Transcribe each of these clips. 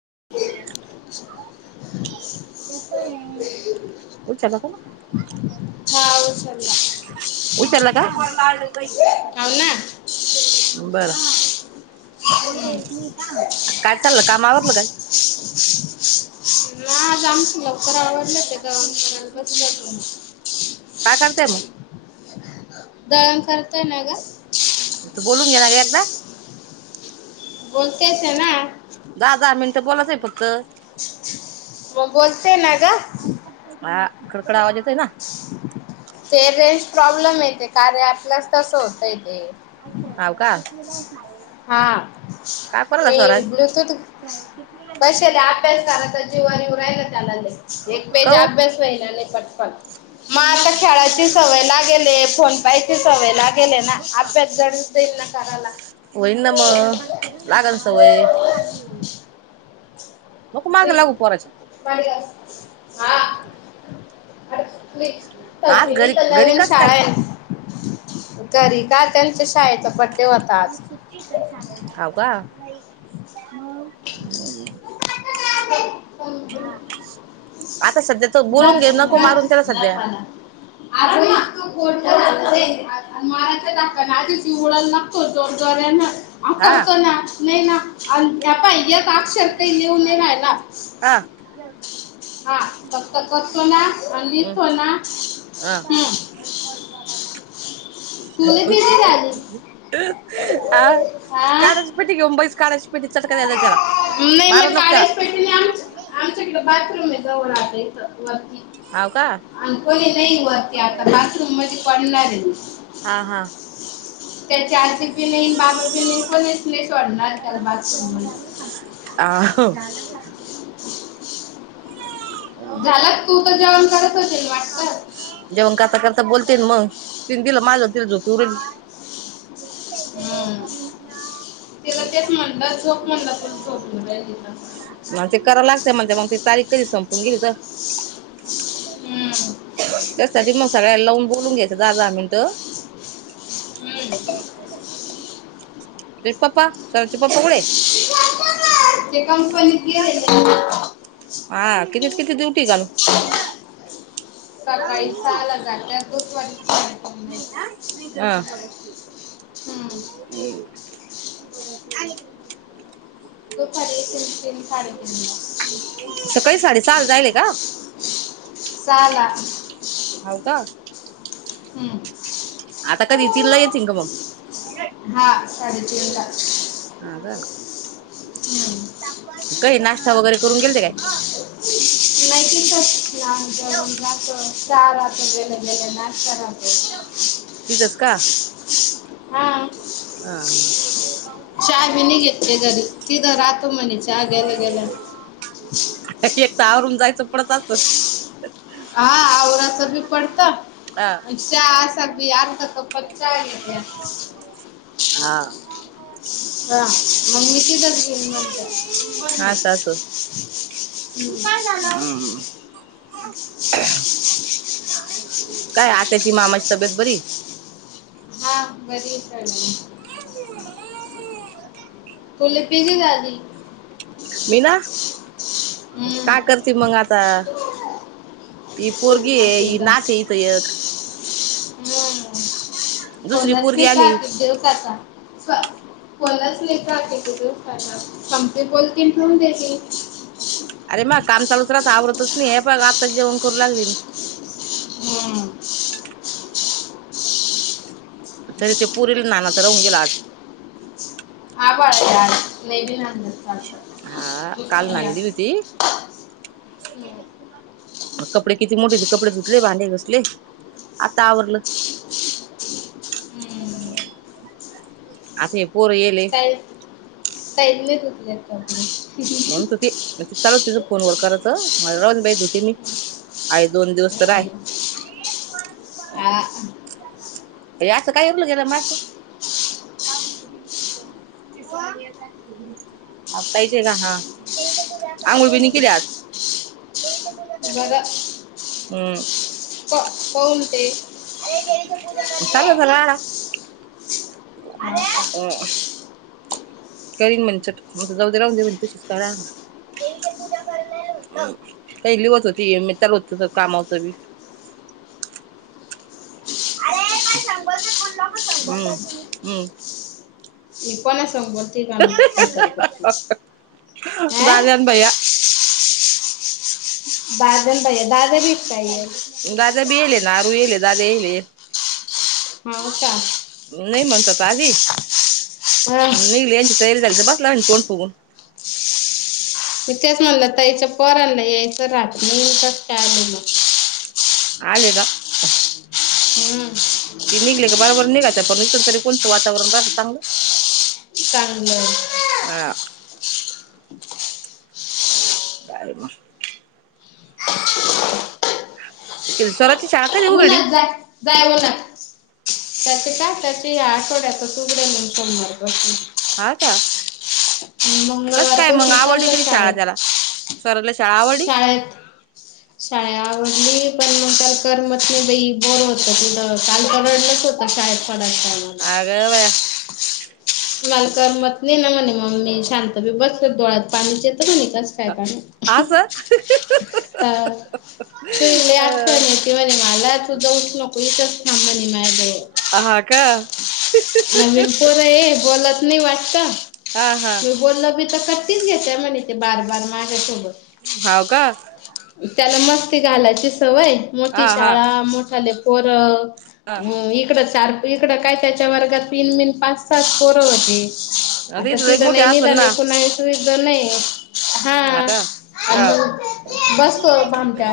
ह उचलला का काऊ उचलला का ना बर का काय चाललं काम आवरलं काय हाजमच लवकर ते दळण करायला बसलो तुम्ही काय करतेय मग दळम करतय ना ग तू बोलून घे ना ग एकदा बोलतेस ना जा जा मिनट तर बोलाच होत मग बोलते ना ग ह कडकडा आवाजेतोय ना ते रेंज प्रॉब्लेम येते कार्य आपल्यास तसं होतय ते मला हा मी स्वराज ब्लुटूथ बसले अभ्यास क जीवा रायला त्या एक पेज काऊन अभ्यास वहिलाने पटपट मग आता खेळाची सवय लागेले फन पाहिजे सवयला गेले ना आप्यात जडच देईल ना करायला होईन ना मग लागल सवय नको माग लागू पोराच्या पा हा अच ह आज घरी तर घरी नवीन कस शाळा काय आहे घरी का त्यांचं शाळेचा पट ह का नाहीई आता सध्या तो बोलून घेऊ नको मारून त्याला सध्या महा ा तो दोन दार आहे ना अ हा करतो ना नाही ना. अ या पाहि्यात अक्षर काही लिहून नाही राहिला. हा हा फक्त करतो ना आणि हम् लिहितो ना. हा. हम्म तुला भीती झाली आ हा कड्याची पेटी घेऊन बैस काड्यांची. नाही मग त्याला. कड्याच्या पेटी नाही आम आमच्याकडे बाथरूम आहे जवळ इथ. वरती हाव का? आणि कोणी नाही वरती आता बाथरूम मध्ये पडणार ह [inaudible] हा हा. त्याची आजी बी नाही बाबा बी नाही कोनीच नाही सोडणार त्याला. बाथरूम मध्ये आ. हो. [inaudible] झाला का तू तर जेवण करत च ये. जेवण करता करता बोल. मग तिने दिलं माझ तिला झोप येऊ राहिली. तिला तेच म्हणलं झोप म्हणलं पण झोपून राहिली तर. कराव लागत म्हणत मग ते तारीख कधी संपून गेली तर. हम्म त्यासाठी मग सगळ्या लावून बोलून घ्यायच. दहा दहा मिनिटं. हम्म. तेचे पप्पा सौरभ चे पप्पा कुठेय? ते कंपनीत गेलेले. हा कितीत किती देऊ?? [inaudible] सकाळी सहा ला जात्यात डोन्ट वरी. हा. [inaudible] दुपारी येतील ते साडे तीनला. सकाळी साडेसहाला जायले [inaudible] सहाला हौ का हम्म आता कधी तीन ला येतील का मग हा साडेतीन आ का [unintelligible] [unintelligible] काही नाश्ता वगैरे करून गेल ते काय ठीक लाल जास्वंद चहतेे गेले गेले नाच राहतो जितस का हा हा हा चहा बी नि घेतली घरी तिथं राहतो म्हणे चहा गेला गेलं तावरून जायचं पडत असल् आ आवरा त्ी पडता हा चहा असा पी आता का तप्पत चा घेत्या हा हा मग असं असं मी हम्म [unintelligible] काय आत्याची मामाची तब्येत बरी हा बरी चाले [unintelligible] तु लिपीचीी गादी मी ना हम्म. का करते मग आता ही पोरगी ये ही माहिती का? नाच इथ एक हम्म दुसरी कोणच पोरगी नाही का आली दिवसाचा कोलाचले का ति संमप बोलते फून देते अरे म काम चालू दुसात आवरतच नाही हे प आत्ता जेवण करू लागली मी हमम तरी ते पुरेील ना ना तर राहून गेला आज आ आ नाही भ ना हा काल ना दि हम्म. मग कपडे किती मोठे हो कपडे धुतले भांडे घासली आता आवरलं हम्म. आता पोर येले काय? [unintelligible] म्हणत होती [unintelligible] फोनवर करायच मला राहूदे बाई [unintelligible] मी आहे दोन दिवस तर हाय. हम्म. हा हे असं काय [unintelligible] आंघोळ बी नाई केली आज. बरं [unintelligible] [unintelligible] [unintelligible] चालू झाला [unintelligible] हा का जाऊ दे राहू दे [unintelligible] तशीच करा [unintelligible] काही लिहत होती [unintelligible] अरे पण [unintelligible] [unintelligible] [inaudible] दाद्या अन भैय्या. दाद्या अन भैय्या दा दादा बी येलेत. नारू येले दादे येले. हो का? नाही म्हनच त आधी. अं, लई लयांची तयारी झाली. बसलाय अन् तोंड फुगून. मी तेच म्हटलं ताईच्या पोरानला यायचं राहत न्हाई, कस काय आलं म? आले जा. हम्म ती निघली का बरोबर निघायचं पण इथं तरी कोणचं वातावरण राहतं चांगलं? चांगलं हा. बाय गं. किर स्वराची शाळा कधी उघडी जा जा जायहो ना. का आता ते या आठवड्यात तुगड्या ल सो मार बस हा का? कस मंगळवार काय मग पसुन आवडली चाललं कधी शाळा शाळेत, त्याला स्वराला शाळा आवडली शाळेत, शाळा आवडली पण मग त्याला करम पत नाही बई, बोर होत तीतं, काल तर रडलंच होतं शाळेत. पडस्तर मारलं, अग बया न्हाई करमत. नी न मणे ममी शांत बी बसले डोळ्यात पाणीचे बसूली कस काय कामी, अस तूले [unintelligible] म्हनाला तू जाऊच नको इथं अ. हा. का. नवीन पोर आहे बोलात. नाही वाटता. हा हा तु बोलला तर कटीच घेते म्हण. ते बार-बार मागे सोबत हव का. त्याला मस्त घालायची. सवय मोठी हा हा शाळा. मोठा [unintelligible] पोरं. हा हम् इकडं चार. इकडं काय त्याच्या वर्गात इन-मिन पाच-सात पोरं होती. आता ते तीत मोठे नाही निदान कुणाची नाही. हां का हां. बसतो भामट्या.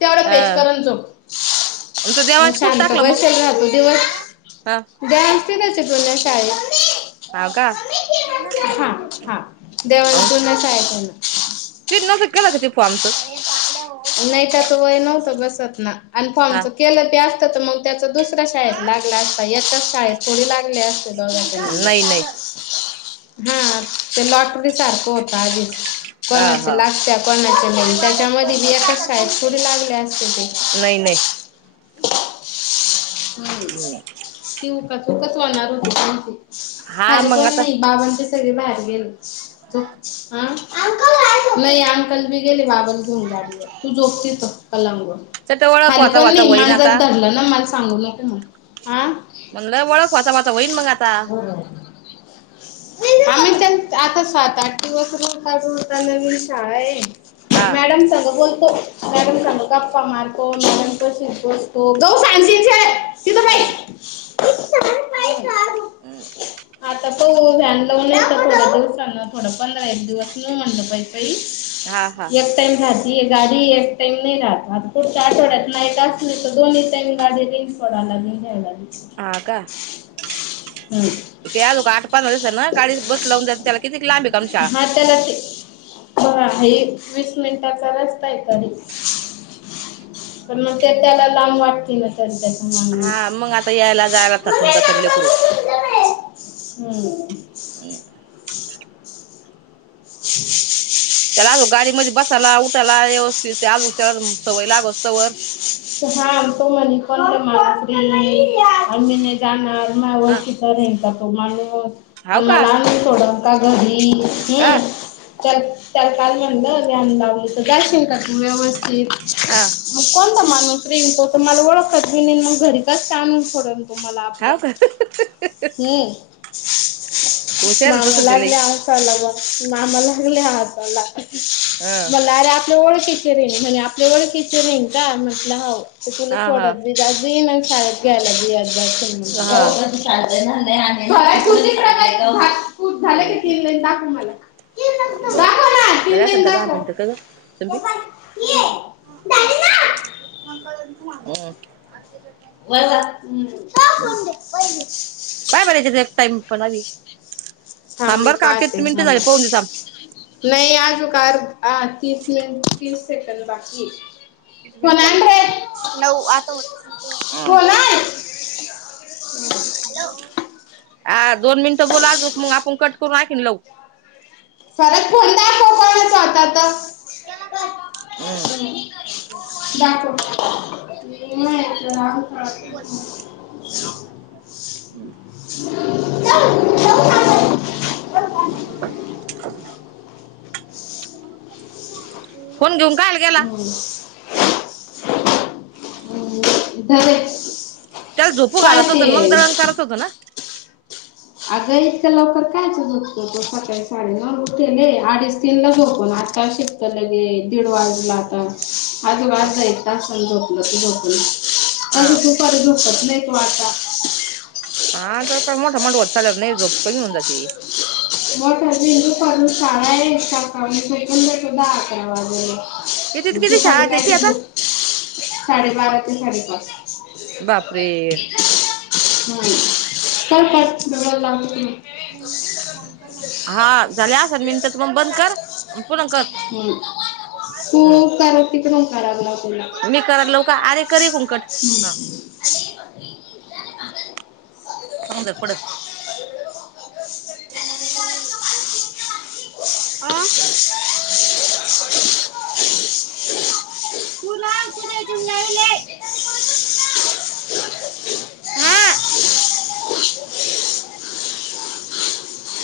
तेवढं पेच कर अन् हा झोप. तो मग देवांश कुठ शांत टाकला मग बसेल राहातो दिवस. द्या. कुणाच्यात बोलावलंय शाळेत? हाव का हा हा हो. देवांतूनच आहे त्यांना हो आमचं. नाही त्याच तर वय नव्हतं बसत ना. आणि हा फॉर्मच केलं त्यात. त्याच मग त्या दुसऱ्या शाळेत लागला असता. याच्या शाळेत थोडी लाग ले असते दोघाचे नंबर. नाही नाही हां ते लॉटरी सारखं होत आधीच. हा कोणाचे हा लागत्या कोणाचे नाही त्याच्यामुळे दिदि-आता शाळेत थोडी लागले असते ते. नाही नाही हम्म. ठिऊ का? तू कसं होणार होती सांग की. हा खाली मग पण आता नाही बाबांच्या सगळी बाहेर गेले झोप. नाही अंकल बी गेले बाबला घेऊन गाडीवर तू जोप तिथं पलंगावर. चट ओळख खाली वाता कोण वाता नाही होईन मांजर आता धरलं ना माझ सांगू नको मग. आ म्हणला वळख व्हता व्हता व्हईल मग आ [unintelligible] आम्ही त्यां आता सात आठ [inaudible] दिवस सोडून काय नवीन शाळा आहेय. हा मॅडम संग बोलतो मॅडम हा संग गप्पा मार हो मॅडमपशीच बसतो गहू सांडशील सरक. हां. [inaudible] आता हो व्हॅन लावून नाही तर थोड्या दिवसांना थोडं पंधरा एक दिवस न म्हणलं हा हा पाहिजे. एक टाइम हात गाडी एक टाइम नाही राहत. आता पुुठच्या आठवड्यात नाहीट असली तर दोन्ही टाईम गाडी रिं पडा लागे घ्याय लागली. हा का हम्म. ते अजोबा ना आठ पंधरा दिसन गाडीत बस लावून जा त्याला किती लांबी हा त्याला ते ह हे वीस मिनिटाचा रस्ता आहे तरी पण मग ते त्याला लांब वाटतील ना त्यां त्या हा मग आता यायला जायला थकून जातात लेकरू हम. [inaudible] [inaudible] त्याला अहो गाडीमध्ये बसायला उठायला. व्यवस्थित अजून त्याला सवय लागूसतवर हां तोम कोणते मम्मी मी नाही जाणार. [inaudible] हा का तो हाव आणि का मला आण थोडं कागदी का हम् चल त्याला काल म्हणलं ल्यान लावायचं जाय [inaudible] हा मग कोण माणूस रेन तो मला ओळखत मी मग घरीच [inaudible] तमला आपल्या हाव का हम्. ह हुशार आहे मामा तसं ते लागले लई हसायला बघा. मामा लागले हसायला. हा [inaudible] अरे आपल्या [inaudible] किचन आहे म्हणे आपल्या व किचन आहे. ग म्हटलं हव. तर तुला हा हा थोडत बि जा [inaudible] [inaudible] [inaudible] हा [inaudible] [inaudible] [inaudible] [inaudible] झालं क हम्म तीन लाईन दाखवू मला ती बर दाखव ना तीन झाले असन लाईन का दहा दाखव मिनिटं का ग ह [inaudible] [inaudible] ह् पाय बरच्या ए टाइम पण आ थांब मी सांबर का कती पाहते मिनटं झालं झाली पाहून देत काय ह तीस मि तीस सेकंड बाकी येत इथ मिनटं झाले नऊ आता होतस होलाय हम् हॅलो अ दोन मिनिटं बोलात मग आपण कट पय कनलंव [unintelligible] फरक फण दाखव कोणाचा होता तर हम्म दाखव ह तू बोलत त हम् [inaudible] फोन घेऊ हम इदर त्याला झोपू घालायत होत मग दळंग करात होतो ना अगं इतकं लवकर कायच झोपतो तो सकाळी साडे नऊले अडीच तीन ला झोपून आठता शिपत लगे दीड वाज ता अ वार्य ना स लकी ब आप [unintelligible] अज हा तूपारी दोखात नाही माारचा हा तर काय मोठा मोठ वत चाल नाही झोप कमी होऊन जाते म अजुजून शार आहेकाका फेकून देतो दहा अकरा वाजेला किती मग किती दुपारी शाळा काय त्याची ते आता झोप साडेबारा ते साडेपाच बापरे होम् काय पाठ बळाला लागत हा झाले असल मिनट मग बंद कर पुन्हा कर हम् तू कर तिकडून करावं लाव तुला हम्म. मी कर लवकर अरे करी कुंकट हा [inaudible] चंद पुड आह तू ना तुझ्या जनावेलाय हा